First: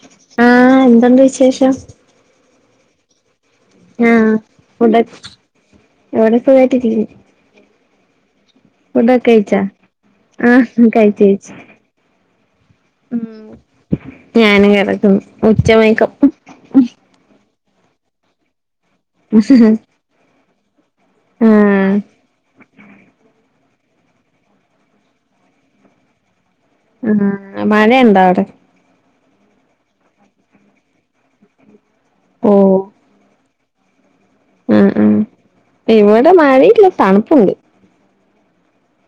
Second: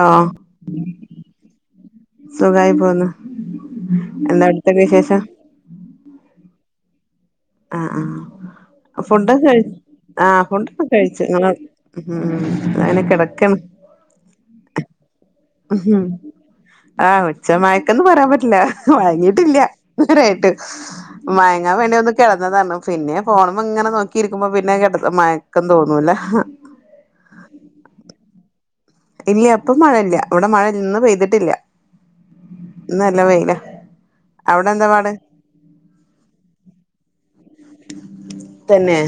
ആഹ് എന്തുണ്ട് വിശേഷം സുഖായി പോന്ന് ആഹ് ഇവിടെ ഇവിടെ സുഖായിട്ട് ഇരിക്കന്ന് ആഹ് ആഹ് ഫുഡ് ഒക്കെ കഴിച്ചാ കഴ് ആഹ് ഫുഡ് ഒക്കെ കഴിച്ചു അങ്ങനെ കിടക്കാണ് ഞാനും കിടക്കുന്നു ഉച്ചമയക്കം ആഹ് ഉച്ച മയക്കന്ന് പറയാൻ പറ്റില്ല മയങ്ങിട്ടില്ല ഇത് വരായിട്ട് മയങ്ങൻ ആഹ് വേണ്ടി ഒന്ന് ന്നതാണ്. പിന്നെ ഫോണുമ്മങ്ങനെ നോക്കിയിരിക്കുമ്പോ പിന്നെ മയക്കം തോന്നൂലെ ആഹ്, മഴയിണ്ടോ അവ്ടെ? ഇല്ല ഇപ്പം മഴയില്ല, ഇവിടെ മഴ ഇന്ന് പെയ്തിട്ടില്ല. ഓഹ് ഇന്ന് നല്ല വെയില, അവിടെ എന്താ പാട്. ഇവടെ മഴയില്ല, തണുപ്പുണ്ട്. തന്നെ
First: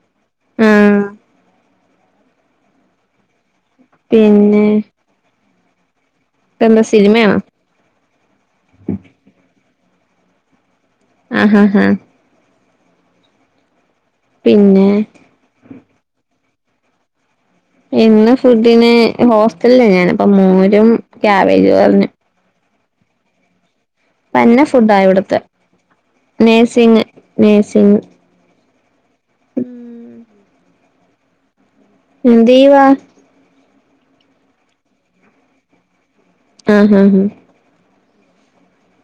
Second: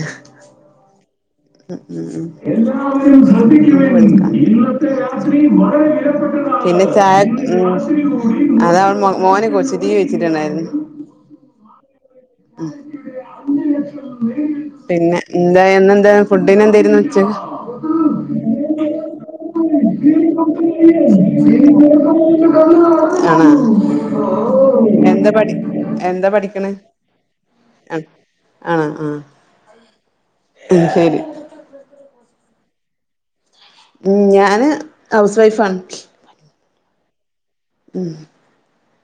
ഉം [inaudible] പിന്നെ എന്താ പിന്നെ ചായ സിനിമയാണോ ഉ അത അവ മോന് കൊച്ചു ട്ടിവി വെച്ചിട്ടുണ്ടായിരുന്നു. [unintelligible] പിന്നെ ഇന്ന് ഇന്ന് എന്തേനു ഫുഡിന് എന്തേര്ന്നു ഉച്ചക് ഇന്ന് ഫുഡിന് ഹോസ്റ്റലില ഞാന്, അപ്പം മോരും കാവേജ് വർഞ് ആണോ? പന്ന ഫുഡാ എന്താ ഇവിടത്തെ പഠി എന്താ പഠിക്കണേ നഴ്സിങ് നഴ്സിങ് ആഹ് ആണോ ആ [unintelligible] ഉം ശരി എന്തൈവാ ഉം, ഞാന് ഹൗസ് വൈഫാണ് ആ ഹഹ ഹ് [unintelligible]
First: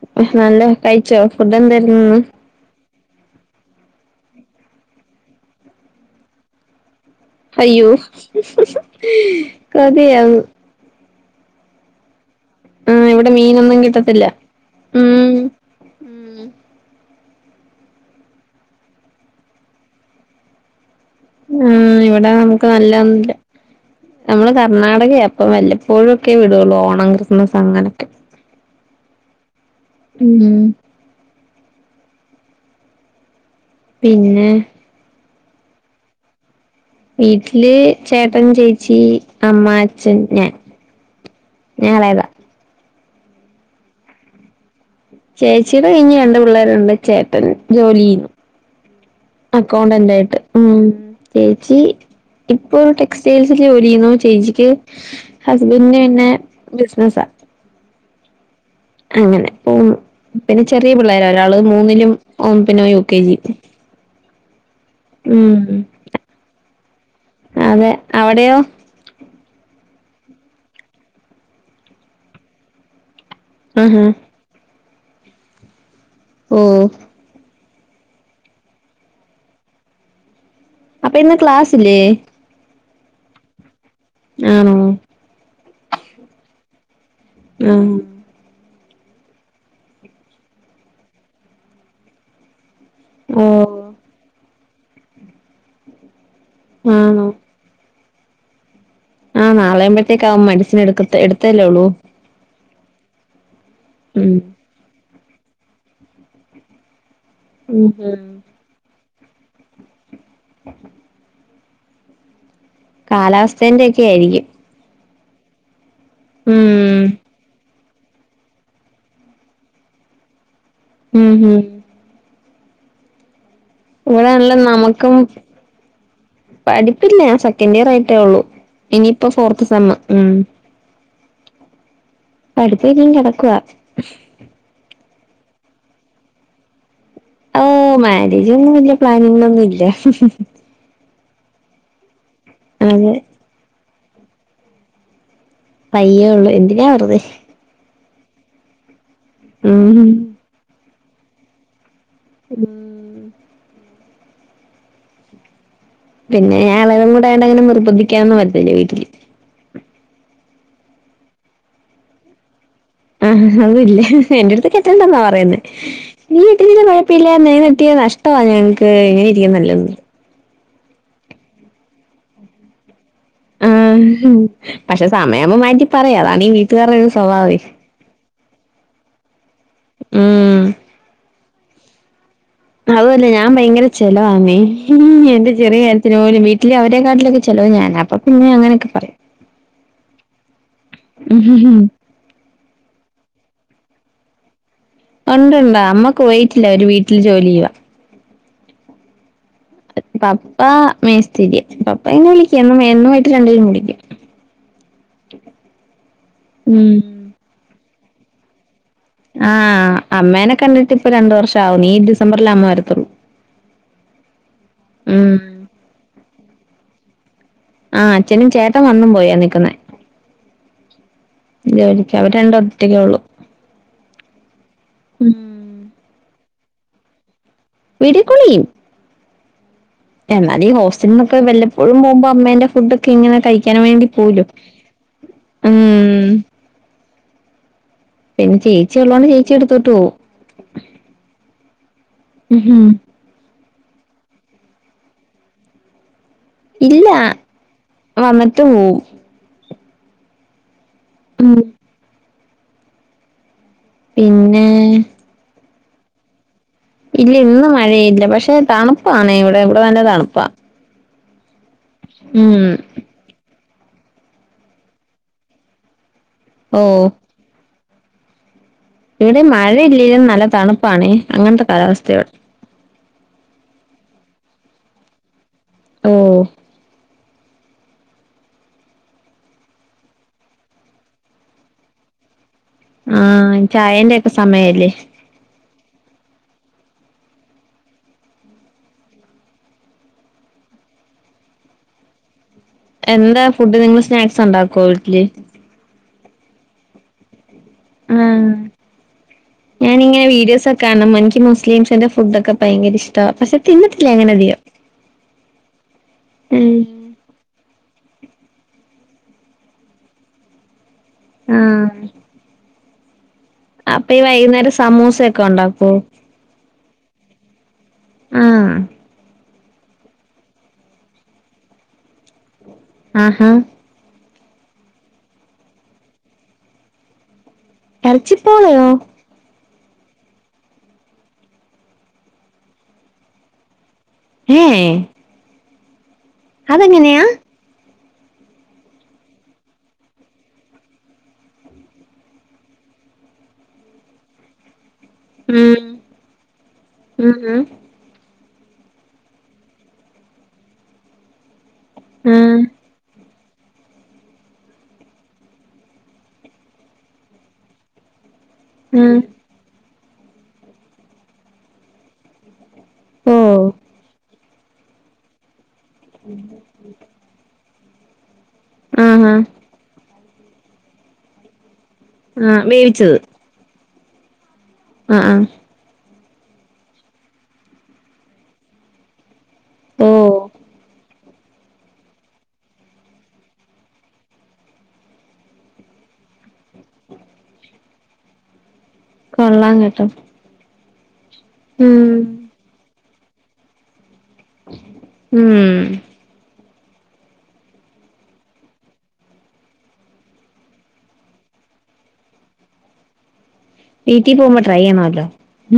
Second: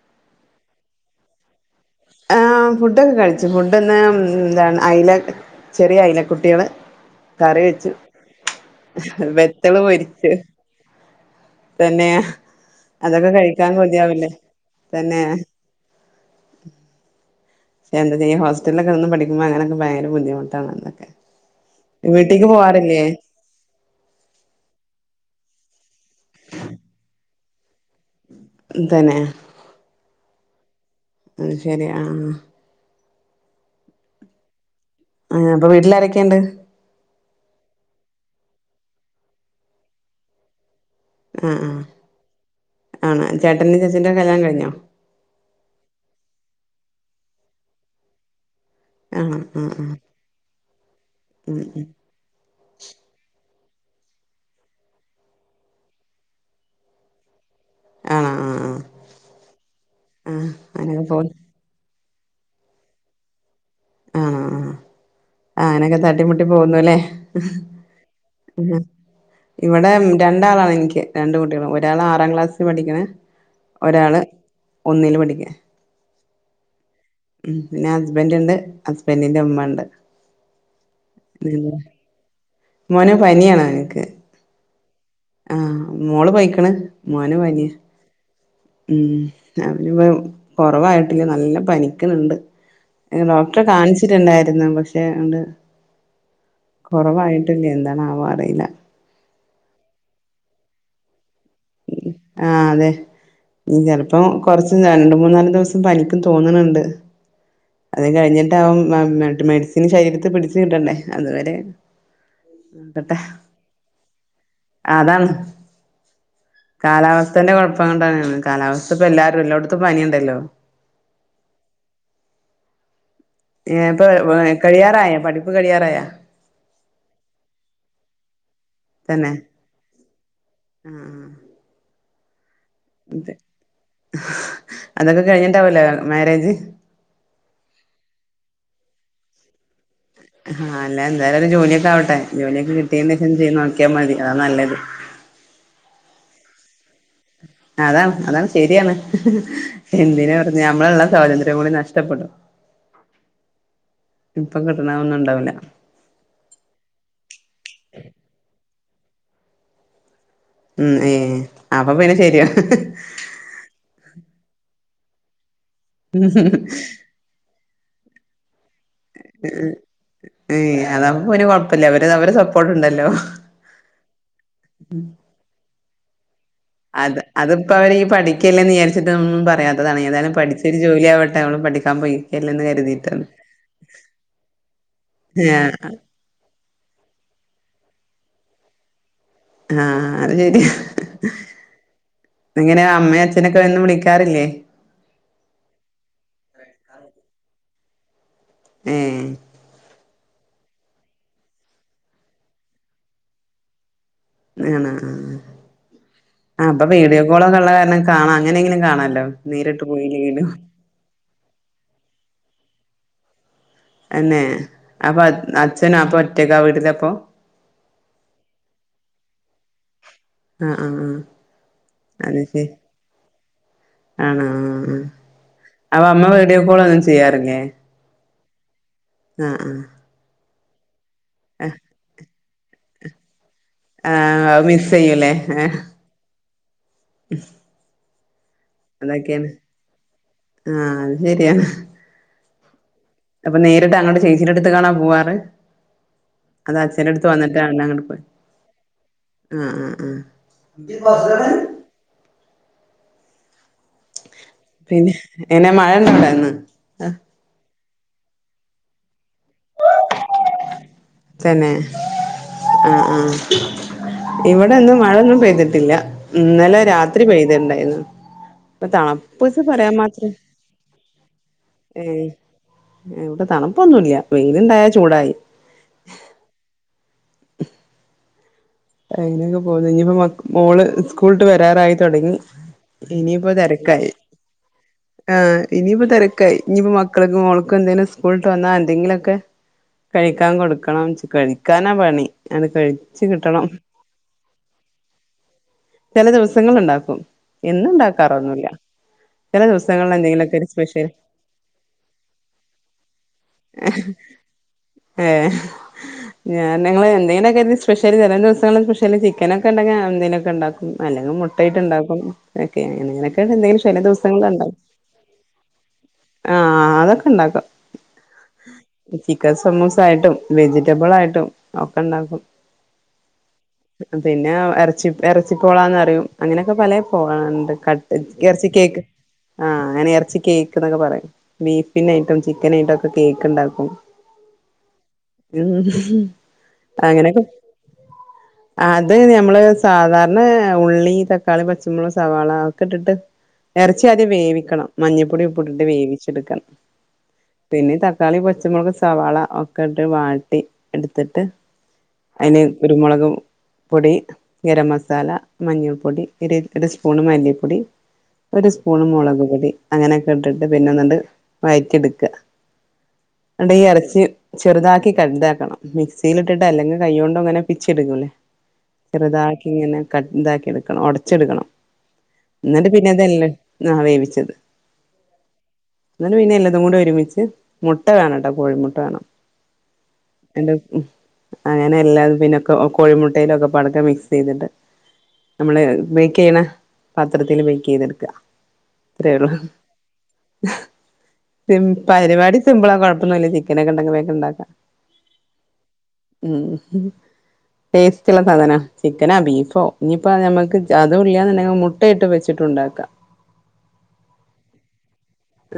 [unintelligible] നല്ല കഴിച്ചോ ഫുഡ് എന്തായിരുന്നു ഇന്ന് ആഹ്, ഫുഡ്ഡൊക്കെ കഴിച്ചു. ഫുഡ്ഡ്ന്ന് എന്താണ് ഐല ചെറിയെ ഐല കുട്ടീയള് കറി അയ്യോ വെച്ചു. വെത്തള് പൊരിച്ചു കൊതിയാവും തെന്നേഹ്. ആഹ് അതൊക്കെ ഇവിടെ കഴിക്കാൻ മീനൊന്നും കിട്ടത്തില്ല കൊതിയാവില്ലെ തെന്നേ ഉം എന്ത ചെയ്യാ, ഹോസ്റ്റൽലൊക്കെ നിന്ന് പഠിക്ക്മ്പൊ അങ്ങനൊക്കെ ഭയങ്കര ബുദ്ധിമുട്ടാണതൊക്കെ ആഹ് ഇവടെ നമുക്ക് നല്ലൊന്നും ഇല്ല നമ്മള് കർണാടകയ ഇപ്പം. വല്ലപ്പോഴൊക്കെ വിടൊള്ളു ഓണം ക്രിസ്മസ് അങ്ങന. തന്നേ ഉം അയ് ശരി ആഹ് പിന്നേ ആഹ് അപ്പൊ വീട്ട്ലാരെക്കണ്ട്? വീട്ട്ല് ചേട്ടൻ, ചേച്ചി, അമ്മ, അച്ഛൻ, ഞാൻ ആഹ് ഞാൻ എളയതാ ആഹ് ആണ, ചേട്ടന്റെ ചേച്ചീന്റ കല്ല്യാണം കഴിഞ്ഞൊ ചേച്ചിയ്ടെ കഴിഞ്ഞ് രണ്ട് പിള്ളാരുണ്ട്, ചേട്ടൻ ജോലീ ചെയ്യുന്നു ആണോ ആ ആ അക്കൗണ്ടന്റായിട്ട് ഉം. ഉം ചേച്ചീ ഉം ഇപ്പൊ ടെക്സ്റ്റൈൽസില് ജോലി ചെയ്യുന്നു. ചേച്ചിക്ക്, ഹസ്ബന്ന് പിന്നെ ബിസ്നസ ആണോ ആ അങ്ങനെ പോവുന്നു. ആ ആ പിന്നെ ചെറിയ അങ്ങനൊക്കെ പിള്ളേര പോണ് ഒരാ ള് മൂന്ന്ലും ഓം പിന്നെ യു കെ ജി ആഹ്, ഉം അങ്ങനൊകെ തട്ടിമുട്ടി പോവുന്നു ലെ അതെ അവിടെയോ [unintelligible] ഇവടെ ഉം രണ്ടാളാണ് എനിക്ക്, രണ്ട് കുട്ടികള്. ഒരാള് ആറാം ക്ലാസ്സി പഠിക്ക്ണ് ആഹാ ഒരാള് ഒന്നില് പഠിക്ക ഓഹ് ഉം, പിന്ന ഹസ്ബന്റണ്ട് ഹസ്ബന്റിന്റെ ഉമ്മ ഇണ്ട് അപ്പ ഇന്ന് ക്ലാസ്സില്ലേ? മോന് പനിയാണോന്ക്ക് ആണോ? ആഹ്, മോള് പൊയ്ക്ക്ണ് മോന് പനിയ. ആഹ് ഉം അവന്പ്പൊ കൊറവായ്ട്ടില്ല നല്ല പനിക്കണണ്ട് ഓ ഡോക്ടറെ കാണിച്ചിട്ട്ണ്ടായിരുന്നു പക്ഷെ ആണ്ട് ആണോ കൊറവായ് ട്ടില്ല എന്താണാവോ അറിയില്ല ആഹ് നാളെ ആവ്മ്പഴ്‌ത്തേക്ക് ആവും മെഡിസിൻ എടുക്കത്തെ എട് ആഹ് അതെ ഇഞ്ഞി ചെലപ്പം ഉം കൊറച്ച് രണ്ട് മൂന്നാല് ദിവസം പനിക്കും തോന്ണണ്ട് അത് ഉം കഴ്ഞ്ഞിട്ടാവും ആഹ് മെഡ് മെഡിസിന് ശരീരത്തി പിടിച്ച് കിട്ടണ്ടെ അത് വരെ ക്കട്ടെ കാലാവസ്ഥേന്റെ ഒക്കെ ആയിരിക്കും ആഹ് അതാണ് ഉം കാലാവസ്ഥന്റെ കൊഴപ്പം കൊണ്ടാണ് കാലാവസ്ഥ ഇപ്പൊ എല്ലാരും എല്ലോട്ത്തു പനിണ്ടല്ലൊ ഉം ഉം ഏഹ് ഇപ്പ ഇവിടെയാണല്ലോ നമുക്കും കഴിയാറായോ പഠിപ്പ് കഴിയാറായോ പഠിപ്പില്ല ഞാൻ സെക്കൻഡ് ഇയർ ആയിട്ടെ ഉള്ളു ഇനിയിപ്പൊ തന്നെ ഫോർത്ത് സെമ്മ് ഉം ആ പഠിപ്പിനിയും കെടക്കുവാ അതൊക്കെ കഴ്ഞ്ഞിട്ടാവൂലെ മാരേജ് ഓഹ് മാരേജ് ഒന്നും വല്യ പ്ലാനിങ്ങിലൊന്നുല്ല ആഹ് അല്ല എന്തായാലും ഒര് ജോലിയൊക്കെ ആവട്ടെ ജോലിയൊക്കെ അത് കിട്ടിയേന്റേശം ചെയ് നോക്ക്യാ മതി അതാ നല്ലത് പയ്യേ ഒരള്ളു എന്തിനാ വെറ്തെ അതാണ് അതാണ് ശരിയാണ് ഉം എന്തിനാ വെറുതെ നമ്മളെ ഇള്ള സ്വാതന്ത്ര്യം കൂടി നഷ്ട്ടപ്പെടും പിൻ ഇപ്പം കിട്ടണ അതൊന്നുണ്ടാവില്ല പിന്നെ ഞാൻ എളയതും കൂടായോണ്ട് അങ്ങനെ നിർബന്ധിക്കാനൊന്നും വരത്തില്ല വീട്ട്ല് ഉം ഏഹ് അപ്പൊ പിന്നെ ശരിയാ ആഹ് ഹാവു ഇല്ല എന്റെടുത്ത് കെട്ടെണ്ടെന്നാ പറയുന്നേ നീ വീട്ടില് [unintelligible] തില്ല [unintelligible] നഷ്ട്ടവാ ഞങ്ങക്ക് ഇങ്ങനെ ഇരിക്കുന്ന [unintelligible] ഏയ് അതാവുമ്പോ പിന്നെ കൊഴപ്പല്ല അവര് അവരെ സപ്പോർട്ട് ഇണ്ടല്ലോ ആഹ് പക്ഷെ സമയാവുമ്പം മാറ്റി പറയും അതാണീ വീട്ട് അത് അത്പ്പവര് ഈ പഠി ക്കെല്ലെ വിചാരിച്ചിട്ട് ഒന്നും പറയാത്തതാണെ ഏതായാലും ഉം പഠിച്ചൊരു ജോലി ആവട്ടെ അവള് പഠിക്കാൻ പോയി അതു അല്ലാ ഞാൻ ഭയങ്കര ചെലവാന്നേ എന്റെ ചെറിയ ആഹ് കാര്യത്തി ജോലി വീട്ടില് അവരെ കാട്ടിലൊക്കെ ചെലവ് ഞാനാ അപ്പ പിന്നെ അങ്ങനൊക്കെ പറയും ആഹ് അത് ശരിയാ എങ്ങനെ അമ്മേ അച്ഛനൊക്കെ എന്നും വിളിക്കാറില്ലേ? ഒണ്ടൊണ്ട് അമ്മ കുവൈത്തിലാ ഒരു വീട്ടില് ജോലി ചെയ്യുവാ ഏഹ് പപ്പ മേസ്തിരിയാ പപ്പ [unintelligible] വിളിക്കും എന്നും വയ്യിട്ട് രണ്ട് പേരും വിളിക്കും ആണോ ആഹ് ആഹ് ആഹ് ഇപ്പൊ ഉം വീഡിയോ കോളൊക്കെള്ള കാരണം കാണാ അങ്ങനെ എങ്കിലും കാണാല്ലോ ആഹ് അമ്മേനെ കണ്ടിട്ട് ഇപ്പ രണ്ടു വർഷം ആവുന്നു ഈ ഡിസംബറില് അമ്മ വരത്തുള്ളൂ അന്നെ അപ്പൊ ഉം അഹ് അച്ഛന് അപ്പൊ ഒറ്റക്കാ വീട്ടിലാപ്പൊ ആഹ് അച്ഛനും ചേട്ടൻ വന്നും പോയാ നിക്കുന്നെ ആഹ് ആഹ് ആഹ് ജോലിക്ക് അവര് അത് രണ്ടും ശരി ഒറ്റൊക്കൊള്ളൂ ഉം അവ അമ്മ വീഡിയോ കോളൊന്നും ചെയ്യാറില്ലേ? വീഡിയോ കോള് ചെയ്യും ആഹ്‌ ആഹ് എന്നാലു ഈ ഹോസ്റ്റലിന്നൊക്കെ വല്ലപ്പോഴും പോവുമ്പോ അമ്മേന്റെ ഫുഡൊക്കെ ഇങ്ങനെ കഴിക്ക് വേണ്ടി ആഹ് പോവൂല്ലോ ആഹ് അത് മിസ് ചെയ്യൂല്ലേ ഉം ഏഹ് പിന്നെ ചേച്ചി ഒള്ളൊണ്ട് അതൊക്കെയാണ് ചേച്ചിടെടുത്തോട്ട് പോവും ആഹ് അത് ശരിയാണ് അപ്പൊ നേരിട്ട് അങ്ങട്ട് ചേച്ചിൻ്റെ അടുത്ത്ക്കാണാ പോവാറ് അതാ ഇല്ല അച്ഛൻ്റടുത്ത് വന്നിട്ട് അങ്ങനേ അങ്ങട് പോയി വന്നിട്ട് പോവും ആഹ് അഹ് അഹ് ഉം പിന്നെ പിന്നെ എങ്ങനെ മഴണ്ടോ അവടെ ഇന്ന് ഇല്ല ഇന്ന് മഴയില്ല. പക്ഷേ തണുപ്പാണെവിടെ ഇവിടെ നല്ല തണുപ്പാ തന്നെ ഉം ആഹ് ആഹ് ഇവിടെന്ന് മഴൊന്നും പെയ്തിട്ടില്ല. ഇന്നലെ ഓ രാത്രി പെയ്ത്ട്ടുണ്ടായിരുന്നു ഇവിടേം മഴയില്ലേലും നല്ല തണുപ്പാണേ. അങ്ങത്തെ കാലാവസ്ഥയാ ഇവടെ ഞങ്ങക്ക് തണുപ്പൊന്നുംല്ല വെയില്ണ്ടായ ചൂടായി ഓഹ് അയിനൊക്കെ പോന്നു ഇഞ്ഞിപ്പോ മക്ക് മോള് സ്കൂള്ട്ട് വരാറായി തൊടങ്ങി. ആ ഇനിയിപ്പോ തെരക്കായി ചായേന്റെ ഒക്കെ സമയല്ലേ ആഹ് ഇനിയിപ്പോ തെരക്കായി. ഇഞ്ഞിപ്പ മക്കൾക്ക് മോൾക്കും എന്തേലും സ്കൂളിട്ട് വന്നാ എന്തെങ്കിലോക്കെ കഴിക്കാൻ കൊടുക്കണം. ച് കഴിക്കാനാ പണി അങ്ങട് കഴ് എന്താ ഫുഡ്? നിങ്ങള് സ്നാക്സ്ണ്ടാക്കോ വീട്ടില്? ചെല ദിവസങ്ങളില്ണ്ടാക്കും. എന്നും ആഹ് ഇണ്ടാക്കാറൊന്നുല്ല ഞാനിങ്ങനെ വീഡിയോസൊക്കെ കാണും. ഇൻക്ക് മുസ്ലിംസിന്റെ ഫുഡ്ക്കെ ഭയങ്കര ഇഷ്ടാവും. പക്ഷേ തിന്നിട്ടില്ലങ്ങനെ അധികം ഏഹ് ഞാനിങ്ങള് എന്തെലൊക്കെരു സ്പെഷ്യല് ചെലേ ദിവസങ്ങള് സ്പെഷ്യല് ചിക്കനൊക്കെണ്ടെങ്കി എന്തെലൊക്കെക്കെണ്ടാക്കും അല്ലെങ്കി ആഹ് മുട്ടേയ്ട്ട്ണ്ടാക്കും. ങ്ങനങ്ങനൊക്കേണ്. ങ്ങനൊക്കേണ്ന്തെങ്കിലും ചെലേ അപ്പൊ ഈ ദുവസങ്ങളിൽണ്ടാവ വൈകുന്നേരം സമൂസയൊക്കെ ഉണ്ടാക്കോ ആഹ് അതൊക്കെ ഇണ്ടാക്കും. ആഹ് ചി ചിക്കൻ സമൂസായിട്ടും വെജിറ്റബിളായിട്ടും ഒക്കെണ്ടാക്കും. ആഹാ പിന്നെ എറച്ചി എറച്ചി പോളാന്ന്റിയും. അങ്ങനെയൊക്കെ പല പോളകള്ണ്ട്. കട്ട് എറച്ചി ഇറച്ചിപ്പോളയോ കേക്ക് ആഹ് അങ്ങനേ എറച്ചി കേക്ക് എന്നൊക്കെ പറയും. ബീഫിനേയിട്ടും ചിക്കനേയിട്ടുമൊക്കെ കേക്ക്ണ്ടാക്കും. ഹേയ് ഉ അതങ്ങനെയാ? അത് ഞമ്മള് സാധാരണ ഉള്ളി തക്കാളി പച്ചമുളക് സവാള അതൊക്കെ ഇട്ടിട്ട് എറച്ചി ആദ്യം വേവിക്കണം മഞ്ഞപ്പൊടിം ഉപ്പും ഉം ഇട്ടിട്ട് വേവിച്ചെടുക്കണം. ഉം പിന്നെ തക്ക തക്കാളി പച്ചമുളക് സവാള ഒക്കെ ഇട്ട് വാട്ടി എടുത്തിട്ട് ഉം അതിന് ആഹ് കുരുമുളകും പൊടി, ഗരം മസാല, മഞ്ഞുൾപ്പൊടി ഒരു ഒരു സ്പൂണ് മല്ലിപ്പൊടി ഒരു സ്പൂണ് ആഹ് മൊളക് പൊടി. അങ്ങനെയൊക്കെ ഇട്ടിട്ട് പിന്നെന്നണ്ട് വഴറ്റി എടുക്കുക. ഓ ന്നട്ട് ഈ എറച്ചി ചെറുതാക്കി കട്താക്കണം. മിക്സിൽ ഇട്ടിട്ടോ അല്ലെങ്കി കൈയ്യോണ്ടോ ഇങ്ങനെ പിച്ചി എടുക്കുല്ലേ? ആഹാ ചെറുതാക്കി ഇങ്ങനെ കട് ഇതാക്കി എടുക്കണം. ഒടച്ചെടുക്കണം. ആഹ് എന്നിട്ട് പിന്നെ വേവിച്ചത് ഇതല്ലാം നാ വേവിച്ചത് ആഹ് ആഹ് എന്നട്ട് പിന്നെ എല്ലതും കൂടെ ഒരുമിച്ച് മുട്ട വേണംട്ടോ കോഴിമുട്ട വേണം. ഓ എന്റെ ഉം അങ്ങനെ എല്ലാതും പിന്നെക്കെ കോഴിമു ട്ടയിലൊക്കെ പതക്കെ മിക്സ്യ്തിട്ട് നമ്മള് ബേക്ക്യ്യണ പാത്രത്തില്ൽ ബേക്ക്യ്തെടുക്ക്വാ അത്രേള്ളു. കൊള്ളാം കേട്ടോ ഉം പരിപാടി സിമ്പിളാ കൊഴപ്പൊന്നുല്ലാ ചി ക്കനക്കെണ്ടെങ്ക് വേഗണ്ടാക്ക് ഉം ഉം ടേസ്റ്റുള്ള സാധന. ചിക്കനോ ബീഫോ ഇനിയിപ്പോം നമക്ക് അതും ഇല്ലയെന്നുണ്ടെങ്കിൽ മുട്ട ഇട്ട് വെച്ചിട്ട്ണ്ടാക്കാം. [inaudible] വീട്ടിൽ പോകുമ്പോ ട്രൈ ചെയ്യണല്ലോ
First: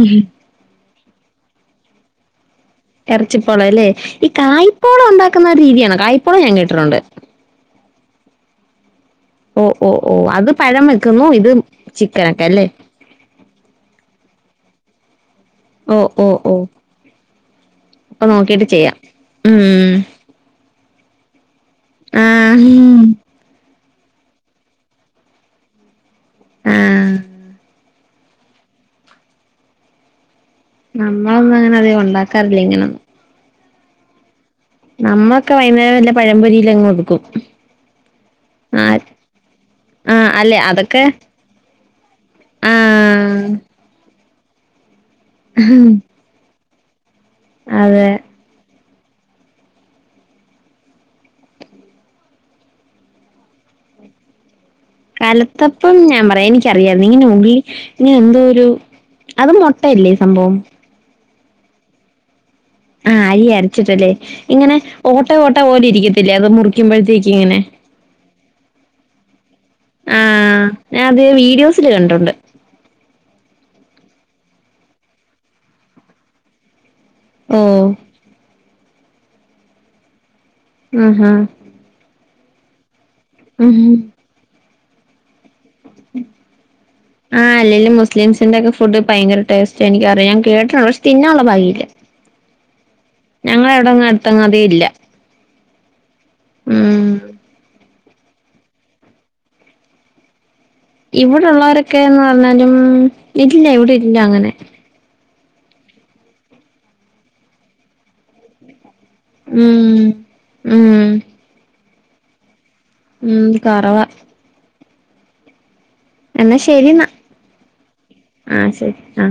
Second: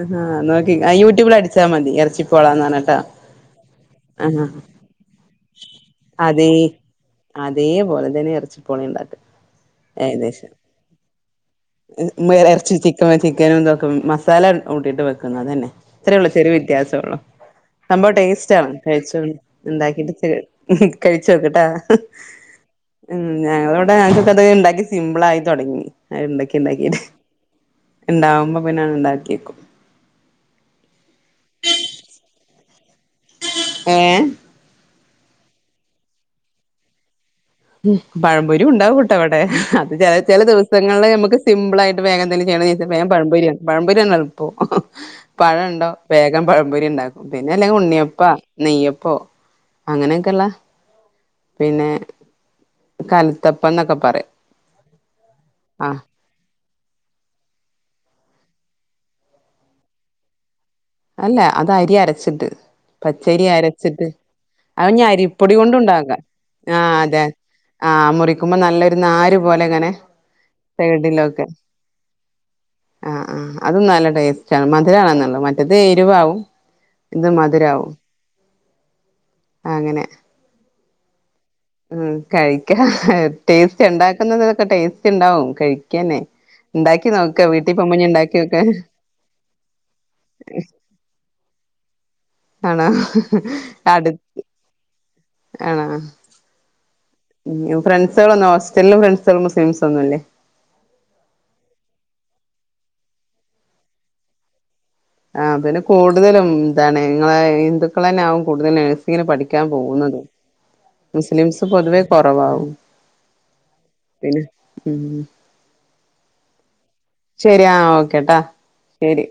ആഹാ നോക്കി യൂട്യൂബിൽ അടിച്ചാൽ മതി എർച്ചി പോള എന്നാ എർച്ചിപ്പോള അല്ലേ ഈ കായ്പോള ഉണ്ടാക്കുന്ന രീതിയണ് കായ്പോള അതേ ഞാൻ കേട്ടിട്ടുണ്ട് അതേപോലെ തന്നെ എർച്ചി പോള ഉണ്ടാക്ക ഓഹ് ഓഹ് ഓഹ് അത് പഴം വെക്കുന്നു ഇത് ചിക്കനൊക്കെ അല്ലേ [unintelligible] ചിക്കനും ഇതൊക്കെ മസാല കൂട്ടിയിട്ട് വെക്കുന്നു അതന്നെ ഓ ഓ അത്രയൊള്ളൂ ചെറിയ ഓ വ്യത്യാസൊള്ളു. സംഭവ അപ്പൊ ടേസ്റ്റ് നോക്കിട്ട് ആണ് ചെയ്യാം കഴിച്ചു ഉം ഉണ്ടാക്കിട്ട് ഉം കഴിച്ച നോക്കട്ടാ ആഹ് ഉം ഞങ്ങളവ്ടെ ക്കത് ഇണ്ടാക്കി സിംമ്പിൾ ആയി തൊടങ്ങി അത് ഇണ്ടാക്കി ഇണ്ടാക്കിട്ട് ആഹ് ഇണ്ടാവുമ്പോ പിന്നണ് ഇണ്ടാക്ക്യക്കും. നമ്മളൊന്നും അങ്ങനെ അധിക ഉണ്ടാക്കാറില്ല ഇങ്ങനൊന്നും ഏഹ് നമ്മളൊക്കെ വൈന്നേരം വല്ല പഴമ്പൊരിൽ അങ്ങ് ഒതുക്കും ഉം പഴംപൊരി ആഹ് ഉണ്ടാവുംട്ട ഇവടെ അത് ചെല ആഹ് ചെല അല്ലെ അതൊക്കെ ദിവസങ്ങളിൽ നമുക്ക് സിമ്പിൾ ആയിട്ട് വേഗന്തേയ്ലും ചെയ്യണേച്ച വേം ആഹ് പഴമ്പൊരിയ പഴമ്പപൊരിയാണ് എളുപ്പം പഴണ്ടോ വേഗം പഴംപൊരി ഉണ്ടാക്കും പിന്നെ അല്ലെങ്കിൽ അതെ ഉണ്ണിയപ്പ നെയ്യപ്പോ അങ്ങനെയൊക്കെയള്ള പിന്നെ കൽത്തപ്പം ഇന്നൊക്കെ പറയും കൽത്തപ്പം ആഹ് ഞാൻ പറയാ എനി അറിയായിരുന്നു ഇങ്ങനെ ഉള്ളി ഇങ്ങനെ എന്തോ ഒരു അത് മുട്ടയല്ലേ സംഭവം അല്ല അത് അരി അരച്ചിട്ട് ആ പച്ചയ്രി അരി അരച്ചിട്ട്. അരച്ചിട്ടല്ലേ ഇങ്ങനെ അഹ്ഞ് ഓട്ട അരിപ്പൊടി ഓട്ട കൊണ്ടു പോലെ ഉണ്ടാക്കാ ഇരിക്കത്തില്ലേ അത് ആഹ് അതെ മുറിക്കുമ്പോഴത്തേക്ക് ഇങ്ങനെ ആഹ് മുറിക്കുമ്പോ നല്ലൊരു നാരു പോലെ ഇങ്ങനെ ആ ഞാൻ അത് സൈഡിലൊക്കെ വീഡിയോസില് കണ്ടിട്ടുണ്ട് ആഹ് ആഹ് അതും നല്ല ടേസ്റ്റ് ആണ് മധുരാണെന്നൊള്ളോ മറ്റത് എരുവാവും ഇത് ഓ മധുരാവും അങ്ങനെ ആഹ് ഹാ ഉം കഴിക്കാ ടേസ്റ്റ് ഉം ഉണ്ടാക്കുന്നതൊക്കെ ടേസ്റ്റ് ഉണ്ടാവും കഴിക്കാനേ ആഹ് അല്ലെലും മുസ്ലിം സിന്റെ ഒക്കെ ഫുഡ് ഭയങ്കര ടേസ്റ്റ എനിക്ക അറിയ ഞാൻ കേട്ട് പ ത്തിന്നാള്ള ഭാഗ്യയില്ല ആണോ അട് അടുത്തെങ്ങും അതേ ഇല്ല ആണോ ഉം ഉം ഫ്രണ്ട്സെളൊന്നും ഹോസ്റ്റല് ഫ്രണ്ട്സേള് മുസ്ലിംസ് ഒന്നുല്ലേ? ഇവിടുള്ളോരൊക്കെന്ന് പറഞ്ഞാലും ഇല്ല ഇവിടെ ഇല്ല അങ്ങനെ ആഹ് പിന്നെ കൂടുതലും ഇന്താണ് ഇങ്ങളെ ഹിന്ദുക്കളന്നെ ആവും കൂടുതലും നെ ങ്ങിന് പഠിക്കാൻ ഉം പോകുന്നത്. ഉം മുസ്ലിംസ് പൊതുവേ കൊറവാവും ഉം കൊറവാ പിന്നെ ഉം എന്നാ ശരിന്നാ ശരി ആഹ് ഓക്കേട്ടാ ആ ശരി ആ